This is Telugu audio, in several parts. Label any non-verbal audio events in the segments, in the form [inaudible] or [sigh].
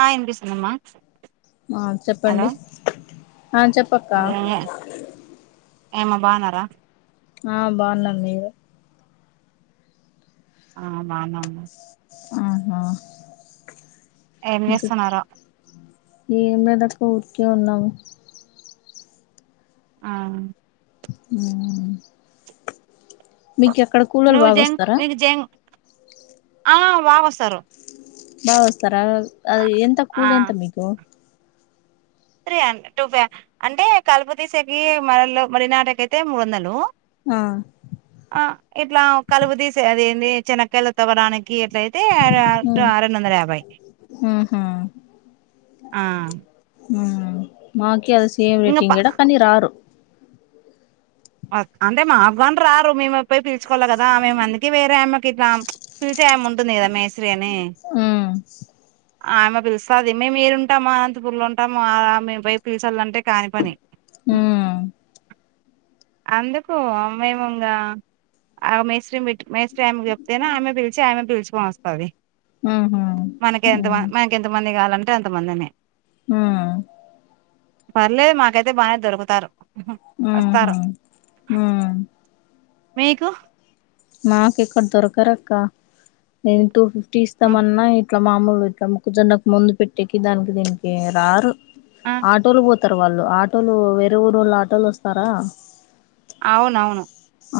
ఆ వినిపిస్తుందమ్మా ఆ చెప్పండి ఆ చెప్ ఏమ్మ బాగున్నారా ఆ బాగున్నాం మీరు ఆ బాగున్నాము ఆహా ఏం ఇంకా చేస్తున్నారో ఏ మీ లేదు ఊర్కే ఉన్నాము ఆ మీకి ఆక్కడ కూలోలు నువ్వు జంక్ బాగోస్తారా మీకు జంక్ ఆ బాగా వస్తారు బా వస్తారా అది ఎంత ఆ కూలి ఎంత మీకు రె అ టూ ఫైవ్ అంటే కల్పు తీసేకి మర వారి నాటకి అయితే మూడు వందలు ఆ ఆ ఇట్లా కలుపు తీసే అది ఏంటి చనాకాయలు తవడానికి ఎట్లయితే అ ఆ రెండు వందల యాభై ఆహా ఆ మాకి అది సేమ్ ఇంకా ప రేటింగ్ ఇడ కానీ రారు అంటే మా గని రారు మేము పోయి పిలుచుకోవాలి కదా మేము అందుకే వేరే అమేకి ఇక పిలిచే ఆమె ఉంటుంది కదా మేస్రి అని ఉమ్ ఆమె పిలుస్తాది మేము మీరుంటాము అనంతపూర్లో ఉంటాము మేము పోయి పిలిచాలంటే కాని పని హ అందుకు మేముంగ ఆ మేస్త్రిని పెట్టి మేస్త్రి ఆమె చెప్తేనే ఆమె పిలిచి ఆమె పిలిచుకొని వస్తది ఉహు మనకి ఎంత మ ఉమ్ మనకి ఎంత మంది కావాలంటే ఎంతమందిని ఉమ్ పర్లేదు మాకైతే బాగానే దొరుకుతారు ఉహు వస్తారు ఉ మీకు మాకు ఇక్కడ దొరకర్ అక్క నేను టూ ఫిఫ్టీ ఇస్తామన్నా ఇట్లా మామూలు ఇట్లా మొక్కజొన్నకు ముందు పెట్టేకి దానికి దీనికి రారు ఆ ఆటోలు పోయాక వస్తారు వాళ్ళు ఆటోలు వేరే ఊరు వాళ్ళ ఆటోలు వస్తారా అవునవును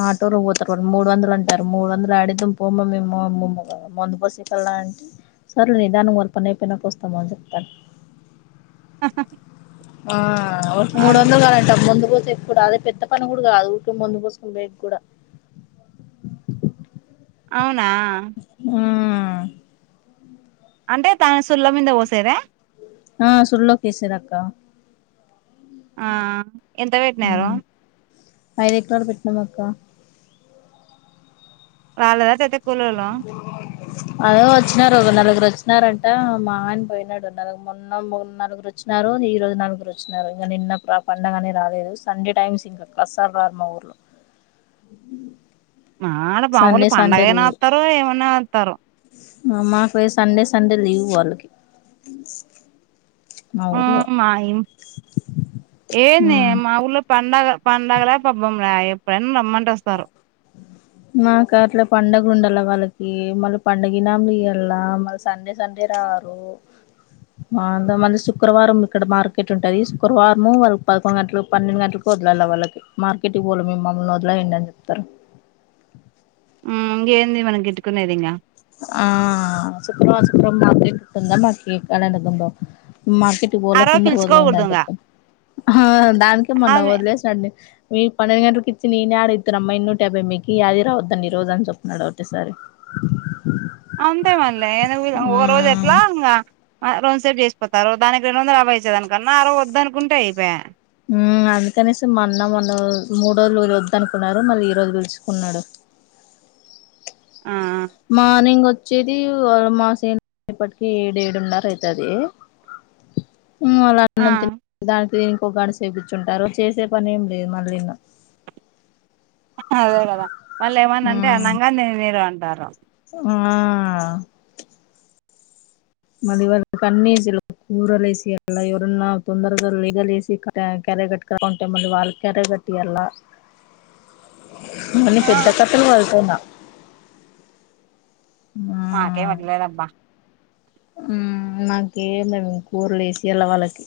ఆటోలోపోతారు వాడికి మూడు వందలు అంటారు మూడు వందలు యడిద్దాం పోమ్మ మేము మందు పోసకల్లా అంటే సరే నీ దాని వల్ల పనీ అయినక వస్తాను అని చెప్తాను ఆ మూడు అవు వందలు కాలండిబ్ ముందు పోచే ఇప్పుడు అదే పెద్ద పని కూడా కాదు ఊకే ముందు పోసుకుని పోయికి కూడా అవునా ఉమ్ అంటే దాని సుళ్ల మీద పోసేదా ఆ సుల్ కేసిరూ అక్కా ఆ ఎంత పెట్నారు ఐదు ఎకరాలు పెట్టినాం అక్క వాళ్ళదా సేతే కూలోలుటేస్ట్ అదే వచ్చినారు ఒక నలుగురు వచ్చినారంట మా ఆయన పోయినాడు నగు మొన్న నలుగురు చ్చినారు ఈ రోజు నలుగురు వచ్చినారు ఇంగ నిన్న పండగ అనే రాలేదు సండే టైమ్స్ అస్సల్ రారు మా ఊర్లో మాడ మా వొళ్ళు సండే పండుగ సండే అయిన లీవ్ వస్తారు ఏమైనా వస్తారు మాకు సండే సండే లీవ్ వాళ్ళకి మా ఆ ఊర్లో మాయి ఏంది మా ఊళ్లో పండగ పండగలే పబ్బంలే ఎప్పుడైనా రమ్మంటే వస్తారు మాకు అట్ల పండుగలు ఉండాల వాళ్ళకి మళ్ళీ పండుగ ఇనాములు ఇయ్యాల మళ్ళీ సండే సండే రారు ఓ అంత మంది శుక్రవారం ఇక్కడ మార్కెట్ ఉంటది శుక్రవారంము వాళ్ళకి పదకొండు గంటలకు పన్నెండు గంటలకు వదిలాల వాళ్ళకి మార్కెట్ కి పోలే మ మమ్మల్ని వదిలేయండి అని చెప్తారు గిదేంది మనం గిట్టుకునేది ఇంకా ఆ సుక్రమా సుక్ర మాత్ర కందా మాకి కడదు మార్కెట్కి ఆ పోల రోజు తొందర వదిలండ పిలుచుకోకూడదు ఇంగ దానికే మొన్న ఆమె వదిలేసాండి మీ పన్నెండు గంటలకి ఇచ్చింది ఈన్నే ఆడ్ అయితారు అమ్మా ఎన్నుంటే యాభై మీకి అదిరావద్దన్ని ఈరోజ అని చెప్తున్నాడు ఒకేసారి అంతే మల్లె ఎనిమిదవ ఒక రోజు మ్మ్ ఇలా ఇంగా రోజు సేపు చేసిపోతారు దానికి రెండు వందల యాభై వచ్చేదానీ కన్నా ఆరవై వద్దనుకుంటే అయిపోయా అందుకనేసి మల్ల మొన్న మూడు రోజులు వద్ద అనుకున్నారు మళ్ళీ ఈ రోజు పిలుచుకున్నాడు ఆ మార్నింగ్ వచ్చేది మాసేపటికి ఏడు ఏడున్నర అయితది మల్ల ఆ అన్నం తినీ దానికి ఇంకొ గంట సేపు కుచ్చుంటారు చేసే పని ఏం లేదు మళ్ళీను అదే కదా మల్ల ఏమనంటే అనంగా నేనే రా అంటారు ఆ మల్లి ఇవాళ నాకు అన్ని సెల్లు కూరలేసిల్ల ఇక ఎవరన్నా తొందరగా లెగలేసి కార్ కర్రె కట్ట కా కొంచెం మంది వాళ్ళ కరే పెట్టేయాల హో అన్ని ఆ పెద్ద పెద్ద చు వల్తేనా మాకేం అట్ల లేదు అబ్బా ఆ మాకేం లేవు కూరలు వేసి వెళ్ళ వాళ్ళకి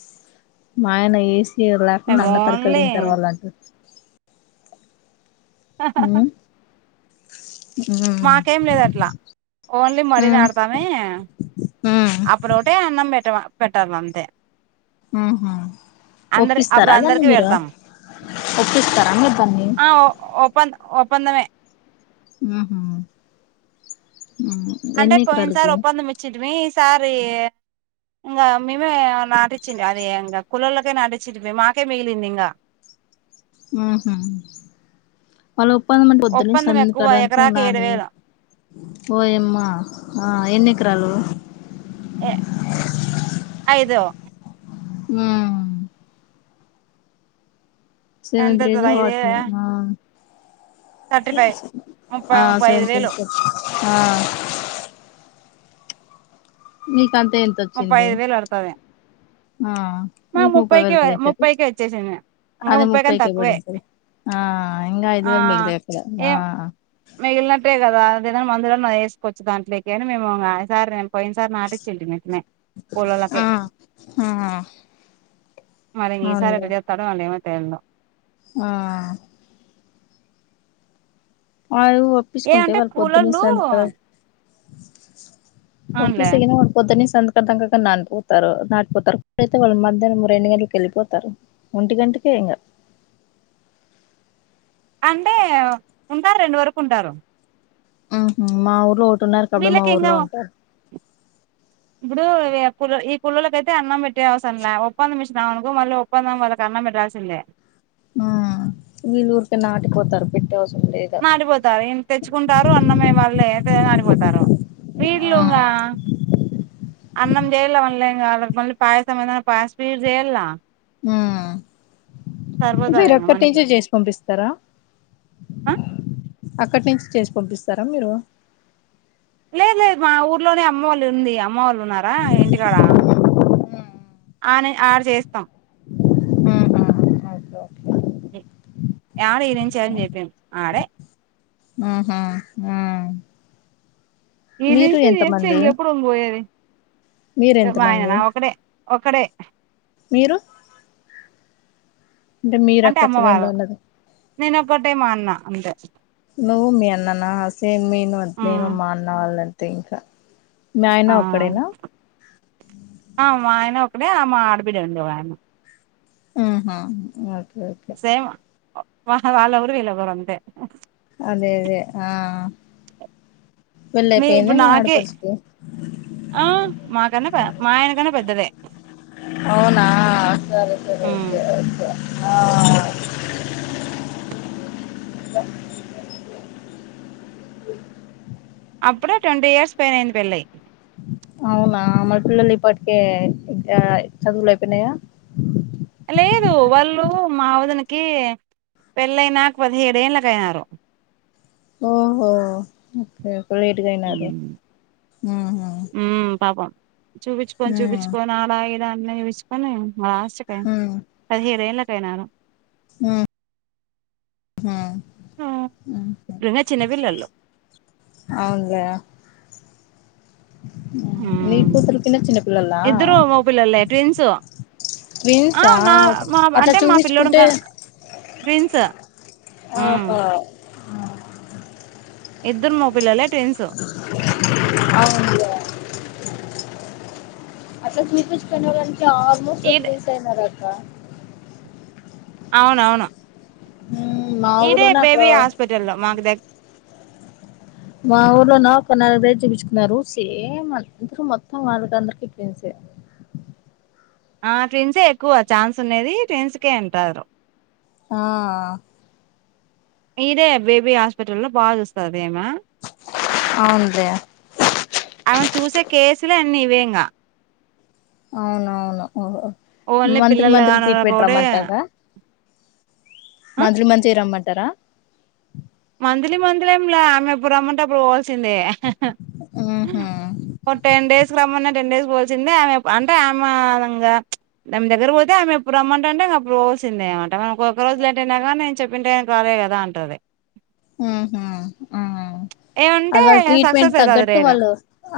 మా ఆయన ఏసి ఇ లేకుండా మేము అన్న తరకాలు ఓన్లీ తింటారు వాళ్ళు అని ఉ ఉ మాకేం లేదు అట్లా ఓన్లీ మరీ నాడతామే అప్పుడు ఓటే అన్నం పెట్టావా పెట్టాల అంతే ఉహ అందరి ఒప్పిస్తారా అప్పుడు దాన్నీ అందరికి మీరు పెడతాం ఒప్పిస్తారా మీరూ దాన్ని ఓపెన్ ఒప్పందమే ఉ ఉ అంటే పోయినసారి ఒప్పందం ఇచ్చేటిమీ ఈసారి ఇంకా మేమే నాటించండి అది ఇంకా కులల్లోకే నాటించండి మాకే మిగిలింది ఇంకా ఆహా వాళ్ళ ఒప్పంద మంటే పొద్దున్నుంచి ఒప్పందం ఎక్కువ సంత్రదాక ఎకరాకి ఏడు ఉండాలి వేలు ఓ యమ్మా ఆ ఎన్ని ఎకరాలు ఏ ఐదో ఉ సెవంతు రేజ్ ఎంతైతది ఐదు హోటల్ ఆ థర్టీ ఫైవ్ ముప్పై ఆ ముప్పై ఐదు వేలు [unintelligible] ఆ మికన్తే ముప్పై ఐదు వేలు ఆస్థాది ఆ మా నీకు ముప్పై ముప్పైకి వేలు పడింటది ముప్పైకి వచ్చేసింది ఇంకా అదే ముప్పై కన్న ముప్పైకే తక్కువే పడింటది ఆ ఇంకా అయిదు ఆ వేలు మిగిలాయి ఆ ఏం మిగిలినట్టే కదా దేదనా మందు వేసుకోవచ్చు కదా దాంట్లోకి అని మేము సారి నే పోయిన్సారీ నటించితిమి ఇట్లనే కూలళకే ఆ ఆ మరి ఈ సారీ అవునులే తరవాత అమైతదో అందో ఆ అ ఏ ఒప్పించుకుంటే అంటే వాళ్ళు కూలోళ్ళు పొద్దున్నసంత కదా అవునులే ఒప్పిస్తేగిన పొద్న్న సంతకడతాం నాటి పోతారు నాటిపోతారైతే వాళ్ళు మధ్యాహనం రెండు గంటలకి వెళ్ళిపోతరు ఒంటి గంటకే ఇంగ అంటే ఉంటారు రెండు వరకు ఉంటారు ఆహ మా ఊర్లో ఒకటి ఉన్నారు మా వీళ్ళకి ఇంగ ఊర్లో ఉంటారు ఇప్పుడు కు ఈ కుళ్ళలకైతే అన్నం పెట్టే అవసరం లే ఒప్పందం ఇచినం అనుకో మళ్ళీ పంధం వాళ్ళకు అన్నం పెట్టాల్సిందే ఆ వీళ్ళు ఊరికే నాటిపోతారు పెట్టే అవసరం లేదు మాడిపోతారు ఇంత తెచ్చుకుంటారు అన్నమే వాళ్ళ నాడిపోతారు వీళ్ళు గా అన్నం చేయాలా మళ్ళీంగా వాళ్ళకి మళ్ళీ పాయసం అన్న పాయసం ఐన చేయల ఉమ్ సరిపోతది ఇంగ మీరొక్కటి మనకి నుంచే చేసి పంపిస్తారా ఆ అక్కడి నుంచి చేసి పంపిస్తరా మీరు లేదు లేదు మా ఊర్లోనే అమ్మ వాళ్ళు ఉంది అమ్మ వాళ్ళు ఉన్నారా ఇంటికాడ ఆనే ఆడ చేస్తాం ఒక్కే యాడ ఇనుంచాల చెప్ప ఆడ ఆహ ఆ మీరు ఎనించి చెప్పు ఎంతమంది ఇంకా ఎప్పుడు పోయేది మా మీరెంతమంది ఆయన ఒకడే ఒకడే మీరు మీరు అంటే అక్క చెల్లెన్లు అమ్మవారు ఉన్నది నేను ఓక్కటే మా అన్న అంతే నువ్వు మీ అన్న నా సేమ్ మేము ఆ అంతే నేను మా అన్నా వాళ్ళు అంతే ఇంట్ల ఆ ఆ మా ఆయన ఒకడే ఆ మా ఆడపిడ అండి ఇంకొకమే ఉమ్ హా సేమ్ వా వాళ్ళఏవరు వీల్లోఏవరు అంతే అదే అదే ఆ పెళ్లయిపోయింద ఇప్పుడు మీ నాకే ఆడపడుచుకి ఆ మాకన్న మా ఆయనకన్న పెద్దదే అవునా సరే సరే ఒకే ఒకే ఆ [inaudible] అప్పుడే ట్వంటీ ఇయర్స్ పైనయింది పెళ్ళయి అవునా మరి పిల్లలు ఈపాటికే ఆ చదువులయిపోయినయా లేదు వాళ్ళు మా వదినికి పెళ్ళైనా పదిహేడు ఏళ్ళకి ఆయన్నారు. ఓహో ఓకే లేట్ గా అయినారు ఉహుహ్ ఉహ్మ్ పాపం చూపించుకొని చూపించుకొని అలా ఇలా అన్న చూపించుకొని ఆశ పోయింది. మ్మ్ పదిహేడు ఏళ్ళకి అయినారు. ఉహ్ మా ఇంకా ఉహుహ్ చిన్నపిల్లలు అవున్ గయా ఉహ్ నీ ఉమ్ కూతురు కీనా చిన్న పిల్లలా. ఇద్దరు మగ పిల్లలే ట్విన్సు ఆ ట్విన్సా మా మా అట్లా అంటే మా పిలోడు చూపించుకుంటే గా ట్విన్సు అహో ఇద్దరు మగ పిల్లలే ట్విన్స్ అవునులే అట్లా తీపించుకున్నావంటే ఆల్మోస్ట్ ఈడ ట్విన్స్ అయినారక్కా అవునవును మ్మ్ మా ఇడే ఊర్లోనే అక్కడ బేబీ హాస్పిటల్లో మాకు దగ్ మా ఊర్లో నా ఒక నలుగైద్ వెళ్ళి చూపించుకున్నారు సేమ్ అంతే మొత్తం వాళ్ళక్ అందరికి ట్విన్స్ఏ ఆ ట్విన్సే ఎక్కువ ఛాన్స్ ఉనేది ట్విన్స్కే అంటారు. హాఆఆ ఇడే బేబీ హాస్పిటల్లో బాగా జూస్తాది ఈమా అవునూలే ఆమె చూసే కేసులే అన్నీ ఇవే ఇగా అవునవును ఓహో ఓన్లీ మంత్లీ పిల్లలు మంత్లీ కానోళ్ళకి ట్రీట్మెంట్ ఒకటే రమ్మంటారా. ఆ మంత్లీ మంత్లీ రమ్మంటారా మంత్లీ మంత్లీ ఏంలే ఆమె ఎప్పుడు రమ్మంటే అప్పుడు పోవాల్సిందే ఉహుహ్ ఒక టెన్ డేస్కి రమన్నా టెన్ డేస్ పోవాల్సిందే ఆమె అంటే ఆమె ఇంగా ధం దగ్గర ఓతే ఆమె ఎప్పుడు రమ్మంటంటె ఇంగా అప్పుడు పోవాసిందే అనమాట మనం ఒక్క ఒక్క రోజుల లేట్ అయినా గానీ నేను చెప్పిన టాయాన్ రాలే గదా అంటది ఉహుహ్ అవునా ఏమంటే ఆగల్ ట్రీట్మెంట్ సక్సెస్ అయితది తగ్గట్టు రేర్ వాళ్ళు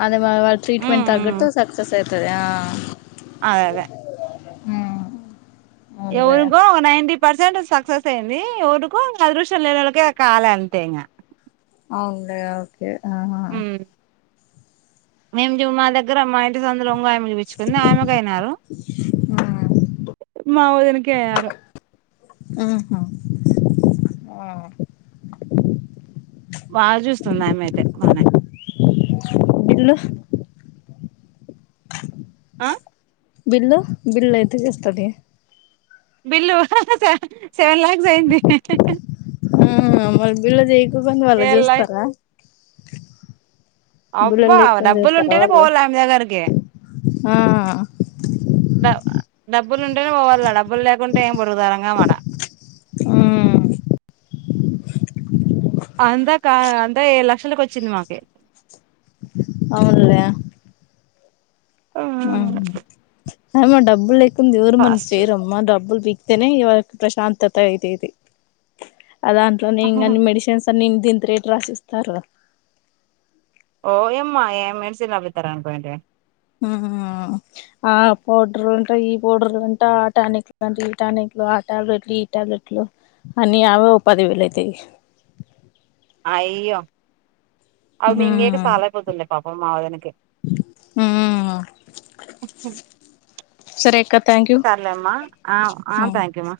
అదే వా వాళ్ళ ఉమ్ ట్రీట్మెంట్ ఉమ్ తగ్గిట్టు సక్సెస్ అయితది ఆ అది అదే ఉమ్ అవునులే ఎవరికో ఒక నైంటీ పర్సెంట్ సక్సెస్ అయింది. ఎవరికో ఇంగా అదృష్ట్యం లేనోళ్లకొ కాలే అంతే ఇంగా. అవుంలే ఓకే హా ఉహ్మ్ మీమ్ జుమ్ మా దగ్గర అమ్మాయన్ ఈ సంధులో ఇంగోమైన్ జూపిచ్చికుంది ఆమెకు అయినారు. మా ఒదినకి అయ్యారు. ఉహుహ్ ఓ బా జూస్తుంది ఆమే అయితే బానే ఇల్లు ఆ బిల్లు బిల్లు ఎంత జేస్తది. బిల్లు స సెవెన్ లాక్స్ అయ్యింది. ఆ మళ్ళ బిల్ల చెయ్యికొకుండా వాళ్లు ఏళ చూస్తారా. బిల్లులు అబ్బా లెక్కన డబ్బులు చేస్తారా ఉంటనే వాళ్ళు పోవాలె ఆమె దగ్గరికి. ఆ డ డబ్బులు ఉంటేనే పోవాల డబ్బులు లేకుంటే ఏం పొరుగుదారంగా ఆ మడ ఆ అంతాకా అంతా ఏడు లక్షలకు వచ్చింది మాకి. అవునులే. ఆహా అదేమో డబ్బుల్ లేకుంది ఎవరు మనకు ఫస్ట్ చేయరమ్మా డబ్బుల్ పి తేనే ఇవ్వాలకి ప్రశాంతత అయితేది ఆ దాంట్లోనే ఇంకాన్ని మెడిసెన్స్ అన్ని ఇంత ఇంత రేట్ రాసి ఇస్తారురా. ఓయమ్మాయే మెడిసిన్ రాపిత్తారని పోయింటివే. ఆహా ఆ పౌడర్ అంటా, ఈ పౌడర్లు అంటా, ఆ టానిక్లు అంట, ఈ టానిక్లు అంట ఆ ట్యాబ్లెట్లు ఈ ట్యాబ్లెట్లు అన్ని అవో పది వేలు అయితయి. అయ్యో అవి మింగేటివి ఉమ్ సాలకపోతుండే పాపం మా వదనకి. ఉమ్ సరే అక్క. థ్యాంక్ సర్లేమ్మా ఆ ఆ యూ థ్యాంక్యూ అమ్మా.